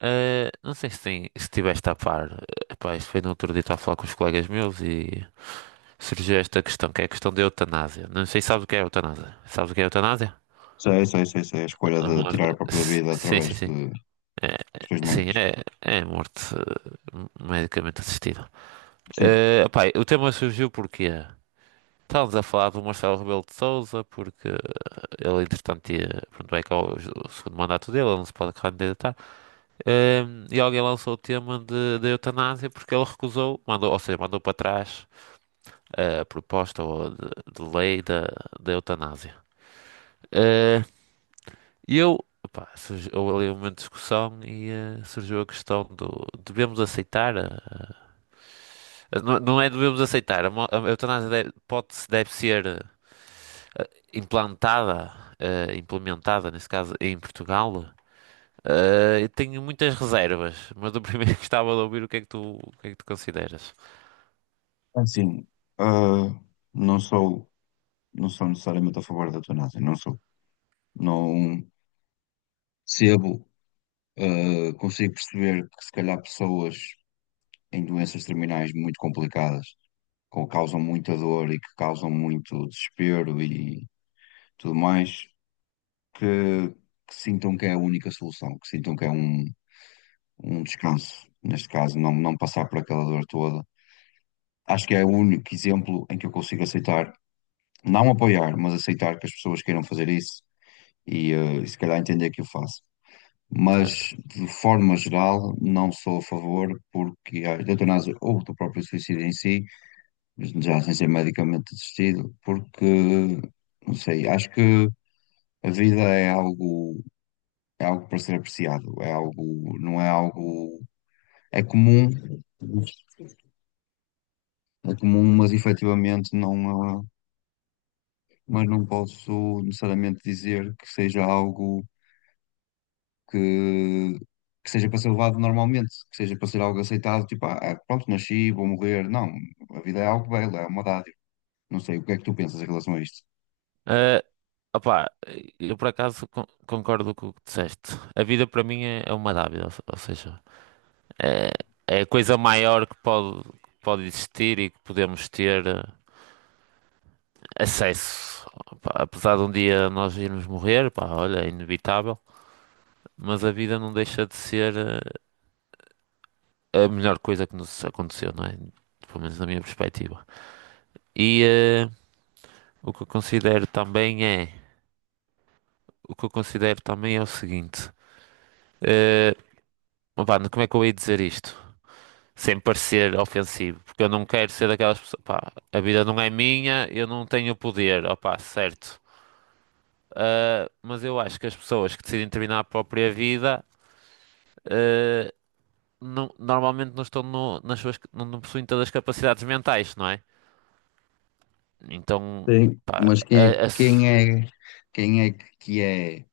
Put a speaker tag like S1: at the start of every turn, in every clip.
S1: Não sei se, tem, se estiveste a par. Epá, isto foi no outro dia, estava a falar com os colegas meus e surgiu esta questão, que é a questão da eutanásia. Não sei se sabes o que é eutanásia. Sabes o que é eutanásia?
S2: Sei, sei, sei, sei. A escolha
S1: A
S2: de tirar a
S1: morte.
S2: própria vida
S1: Sim,
S2: através
S1: sim, sim.
S2: de
S1: É,
S2: questões
S1: é- sim,
S2: médicas.
S1: é, é a morte, medicamente assistida.
S2: Sim,
S1: Epá, o tema surgiu porque estávamos a falar do Marcelo Rebelo de Sousa, porque ele, entretanto, ia, pronto, vai acabar o segundo mandato dele, ele não se pode candidatar. E alguém lançou o tema de, da eutanásia porque ele recusou, mandou, ou seja, mandou para trás a proposta ou de lei da, da eutanásia. Ah, E eu, opá, houve ali uma discussão e, surgiu a questão do devemos aceitar não, não é devemos aceitar, a, a eutanásia deve, pode, deve ser, ah, implantada, ah, implementada, nesse caso, em Portugal. Ah, eu tenho muitas reservas, mas eu primeiro gostava de ouvir o que é que tu, o que é que tu consideras.
S2: assim, ah, não sou, não sou necessariamente a favor da eutanásia, não sou. Não percebo, consigo perceber que se calhar pessoas em doenças terminais muito complicadas, que causam muita dor e que causam muito desespero e tudo mais, que, que sintam que é a única solução, que sintam que é um, um descanso. Neste caso, não, não passar por aquela dor toda. Acho que é o único exemplo em que eu consigo aceitar, não apoiar, mas aceitar que as pessoas queiram fazer isso e, e se calhar entender que eu faço.
S1: Certo.
S2: Mas, de forma geral, não sou a favor porque a eutanásia ou do próprio suicídio em si, já sem ser medicamente assistido, porque, não sei, acho que a vida é algo para ser apreciado, é algo, não é algo, é comum, é comum, mas efetivamente não, é mas não posso necessariamente dizer que seja algo que, que seja para ser levado normalmente, que seja para ser algo aceitado, tipo, ah, é, pronto, nasci, vou morrer. Não, a vida é algo belo, é uma dádiva. Não sei, o que é que tu pensas em relação a isto?
S1: Eh, Opá, eu por acaso concordo com o que disseste. A vida para mim é, é uma dádiva, ou ou seja, é, é a coisa maior que pode existir e que podemos ter, acesso. Opá, apesar de um dia nós irmos morrer, pá, olha, é inevitável, mas a vida não deixa de ser, a melhor coisa que nos aconteceu, não é? Pelo menos na minha perspectiva. E, o que eu considero também é, o que eu considero também é o seguinte. ah, Pá, como é que eu ia dizer isto? Sem parecer ofensivo, porque eu não quero ser daquelas pessoas. Pá, a vida não é minha, eu não tenho poder, opá, certo. Ah, mas eu acho que as pessoas que decidem terminar a própria vida, ah, normalmente não estão nas suas, não, não possuem todas as capacidades mentais, não é? Então,
S2: Sim.
S1: pá,
S2: Mas
S1: a- a s-
S2: quem é que é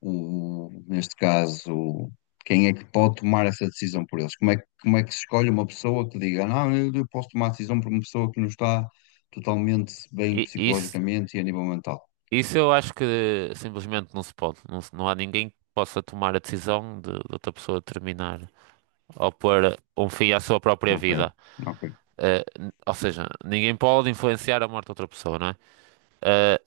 S2: o, neste caso, quem é que pode tomar essa decisão por eles? Como é que se escolhe uma pessoa que diga, "Ah, não, eu posso tomar a decisão por uma pessoa que não está totalmente bem
S1: isso,
S2: psicologicamente e a nível mental?
S1: isso eu acho que simplesmente não se pode. Não, não há ninguém que possa tomar a decisão de outra pessoa terminar ou pôr um fim à sua própria
S2: Ok,
S1: vida.
S2: ok.
S1: Eh, ou seja, ninguém pode influenciar a morte de outra pessoa, não é? Eh,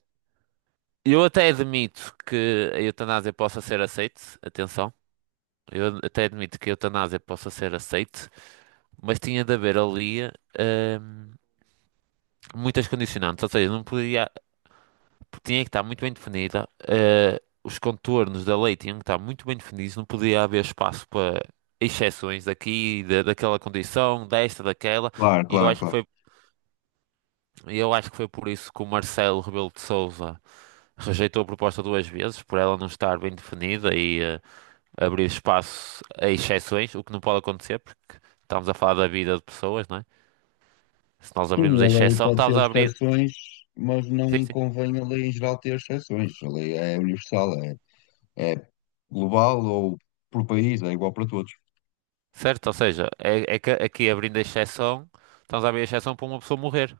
S1: eu até admito que a eutanásia possa ser aceite, atenção, eu até admito que a eutanásia possa ser aceite, mas tinha de haver ali, ehm, muitas condicionantes, ou seja, não podia, tinha que estar muito bem definida, eh, os contornos da lei tinham que estar muito bem definidos, não podia haver espaço para exceções daqui, daquela condição, desta, daquela,
S2: Claro,
S1: e eu
S2: claro,
S1: acho que
S2: claro.
S1: foi, eu acho que foi por isso que o Marcelo Rebelo de Sousa rejeitou a proposta duas vezes por ela não estar bem definida e, abrir espaço a exceções, o que não pode acontecer, porque estamos a falar da vida de pessoas, não é? Se nós abrirmos
S2: Sim,
S1: a
S2: a lei
S1: exceção,
S2: pode ter
S1: estamos a abrir.
S2: exceções, mas
S1: Sim,
S2: não
S1: sim.
S2: convém a lei em geral ter exceções. A lei é universal, é, é global ou por país, é igual para todos.
S1: Certo? Ou seja, é, é que aqui abrindo a exceção, estamos a abrir a exceção para uma pessoa morrer.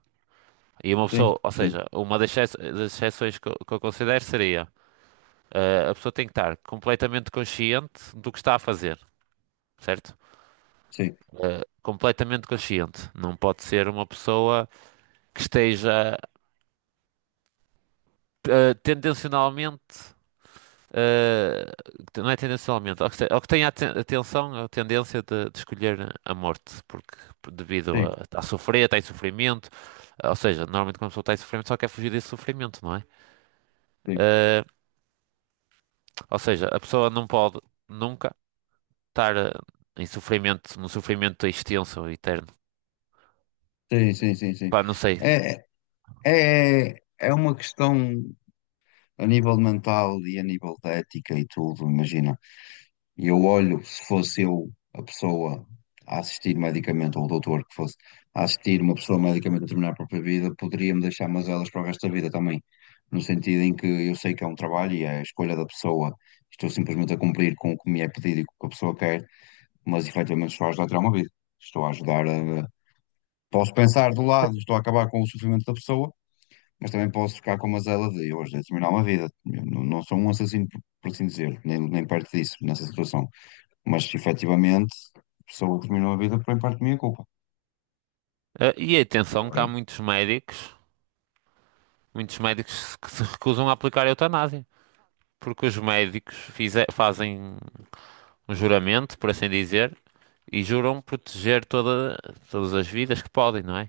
S1: E uma
S2: Sim,
S1: pessoa, ou
S2: sim,
S1: seja, uma das das exceções que eu considero seria, a pessoa tem que estar completamente consciente do que está a fazer, certo?
S2: sim,
S1: Completamente consciente. Não pode ser uma pessoa que esteja, tendencionalmente, eh, não é tendencionalmente, ao que tem a atenção, a tendência de escolher a morte, porque devido
S2: sim,
S1: a sofrer, está em sofrimento, ou seja, normalmente quando a pessoa está em sofrimento só quer fugir desse sofrimento, não é?
S2: sim,
S1: Eh, ou seja, a pessoa não pode nunca estar, em sofrimento, num sofrimento extenso e eterno.
S2: sim, sim, sim, sim.
S1: Pá, não sei.
S2: É, é é uma questão a nível mental e a nível de ética e tudo, imagina. E eu olho, se fosse eu a pessoa a assistir medicamente, ou o doutor que fosse a assistir uma pessoa medicamente a terminar a própria vida, poderia-me deixar elas para o resto da vida também. No sentido em que eu sei que é um trabalho e é a escolha da pessoa, estou simplesmente a cumprir com o que me é pedido e com o que a pessoa quer, mas efetivamente estou a ajudar a tirar uma vida. Estou a ajudar a. Posso pensar do lado, estou a acabar com o sofrimento da pessoa, mas também posso ficar com a mazela de hoje a terminar uma vida. Eu não, não sou um assassino, por assim dizer, nem, nem perto disso, nessa situação, mas efetivamente, pessoas que terminam a vida por em parte minha culpa.
S1: E atenção que
S2: Agora,
S1: há muitos médicos que se recusam a aplicar a eutanásia. Porque os médicos fazem um juramento, por assim dizer, e juram proteger toda, todas as vidas que podem, não é?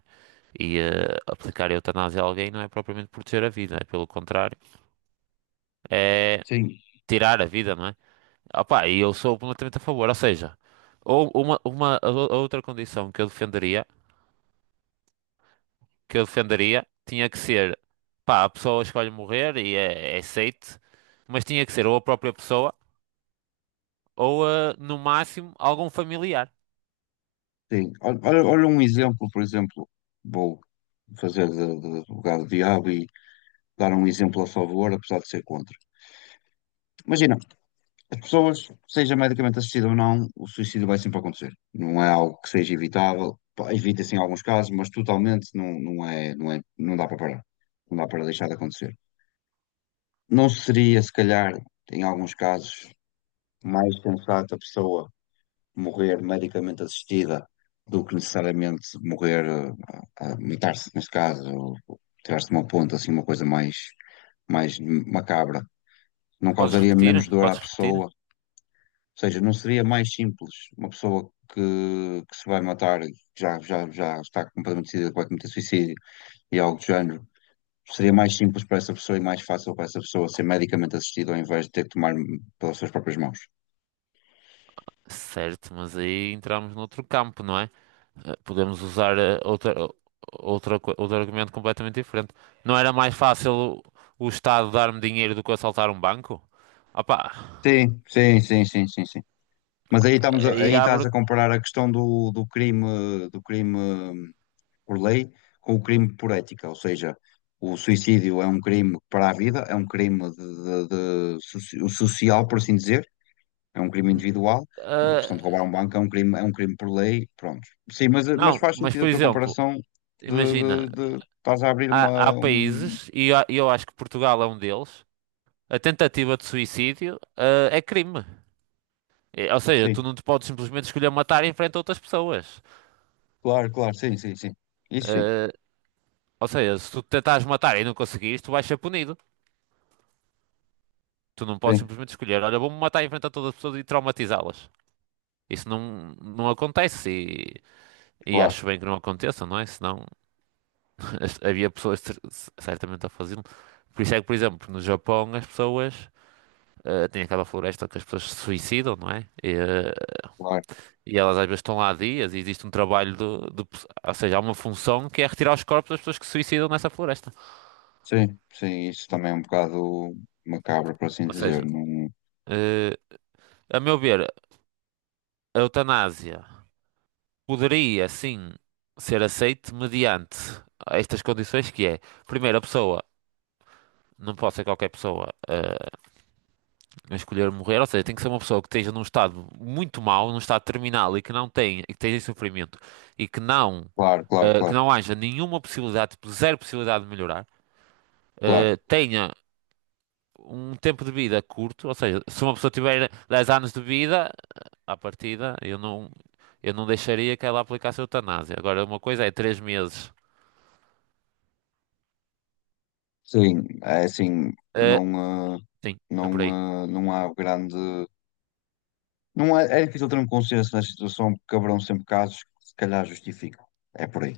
S1: E, aplicar a eutanásia a alguém não é propriamente proteger a vida, é pelo contrário, é
S2: sim,
S1: tirar a vida, não é? Opa, e eu sou completamente a favor, ou seja, ou uma a a outra condição que eu defenderia, tinha que ser, pá, a pessoa escolhe morrer e é, é aceite, mas tinha que ser ou a própria pessoa, ou, no máximo algum familiar.
S2: sim. Olha, olha- olha um exemplo, por exemplo, vou fazer de advogado do diabo e dar um exemplo a favor, apesar de ser contra. Imagina, as pessoas, seja medicamente assistida ou não, o suicídio vai sempre acontecer. Não é algo que seja evitável. Pá, evita-se em alguns casos, mas totalmente não, não dá para parar. Não dá para deixar de acontecer. Não seria, se calhar, em alguns casos, mais sensato a pessoa morrer medicamente assistida do que necessariamente morrer, a matar-se, neste caso, ou tirar-se de uma ponta, mais macabra. Não
S1: Podes
S2: causaria
S1: repetir?
S2: menos dor à
S1: Podes repetir?
S2: pessoa, ou seja, não seria mais simples uma pessoa que se vai matar, e já está completamente decidida que vai cometer suicídio e algo do género. Seria mais simples para essa pessoa e mais fácil para essa pessoa ser medicamente assistida ao invés de ter que tomar pelas suas próprias mãos.
S1: Certo, mas aí entramos noutro campo, não é? Podemos usar, outra, outra, outro argumento completamente diferente. Não era mais fácil o Estado dar-me dinheiro do que assaltar um banco? Opa,
S2: Sim, sim, sim, sim, sim, sim. Mas aí estamos a-
S1: aí
S2: aí estás
S1: abre.
S2: a comparar a questão do crime por lei com o crime por ética, ou seja, o suicídio é um crime para a vida, é um crime de soci- social, por assim dizer, é um crime
S1: n-
S2: individual. A
S1: eh,
S2: questão de roubar um banco é um crime por lei, pronto. Sim, mas
S1: não,
S2: faz
S1: mas
S2: sentido a
S1: por
S2: tua
S1: exemplo,
S2: comparação de,
S1: imagina,
S2: estás a abrir
S1: há,
S2: uma
S1: há
S2: um...
S1: países, e eu acho que Portugal é um deles, a tentativa de suicídio, é crime. Ou seja, tu
S2: Sim,
S1: não te podes simplesmente escolher matar em frente a outras pessoas.
S2: claro, claro, sim, sim, sim, isso sim,
S1: Eh, Ou seja, se tu tentares matar e não conseguires, tu vais ser punido. Tu não podes
S2: sim,
S1: simplesmente escolher, olha, vou-me matar em frente a todas as pessoas e traumatizá-las. Isso não, não acontece, e
S2: claro,
S1: acho bem que não aconteça, não é? Senão havia pessoas certamente a fazê-lo. Por isso é que, por exemplo, no Japão as pessoas, têm aquela floresta que as pessoas se suicidam, não é? E, eh,
S2: claro.
S1: e elas às vezes estão lá há dias e existe um trabalho de ou seja, há uma função que é retirar os corpos das pessoas que se suicidam nessa floresta.
S2: Sim, sim, isso também é um bocado macabro, por assim
S1: Ou
S2: dizer.
S1: seja,
S2: Não...
S1: eh, a meu ver, a eutanásia poderia sim ser aceito mediante estas condições, que é, primeiro, a pessoa, não pode ser qualquer pessoa, a escolher morrer, ou seja, tem que ser uma pessoa que esteja num estado muito mau, num estado terminal, e que não tem, e que esteja em sofrimento e que não,
S2: Claro, claro,
S1: que
S2: claro,
S1: não haja nenhuma possibilidade, tipo, zero possibilidade de melhorar,
S2: claro.
S1: tenha um tempo de vida curto, ou seja, se uma pessoa tiver 10 anos de vida, eh, à partida, eu não deixaria que ela aplicasse a eutanásia. Agora, uma coisa é 3 meses.
S2: Sim, é assim,
S1: eh, Sim, é
S2: não,
S1: por aí.
S2: não há grande. Não há- é difícil ter um consenso nesta situação, porque haverão sempre casos que se calhar justificam. É por aí.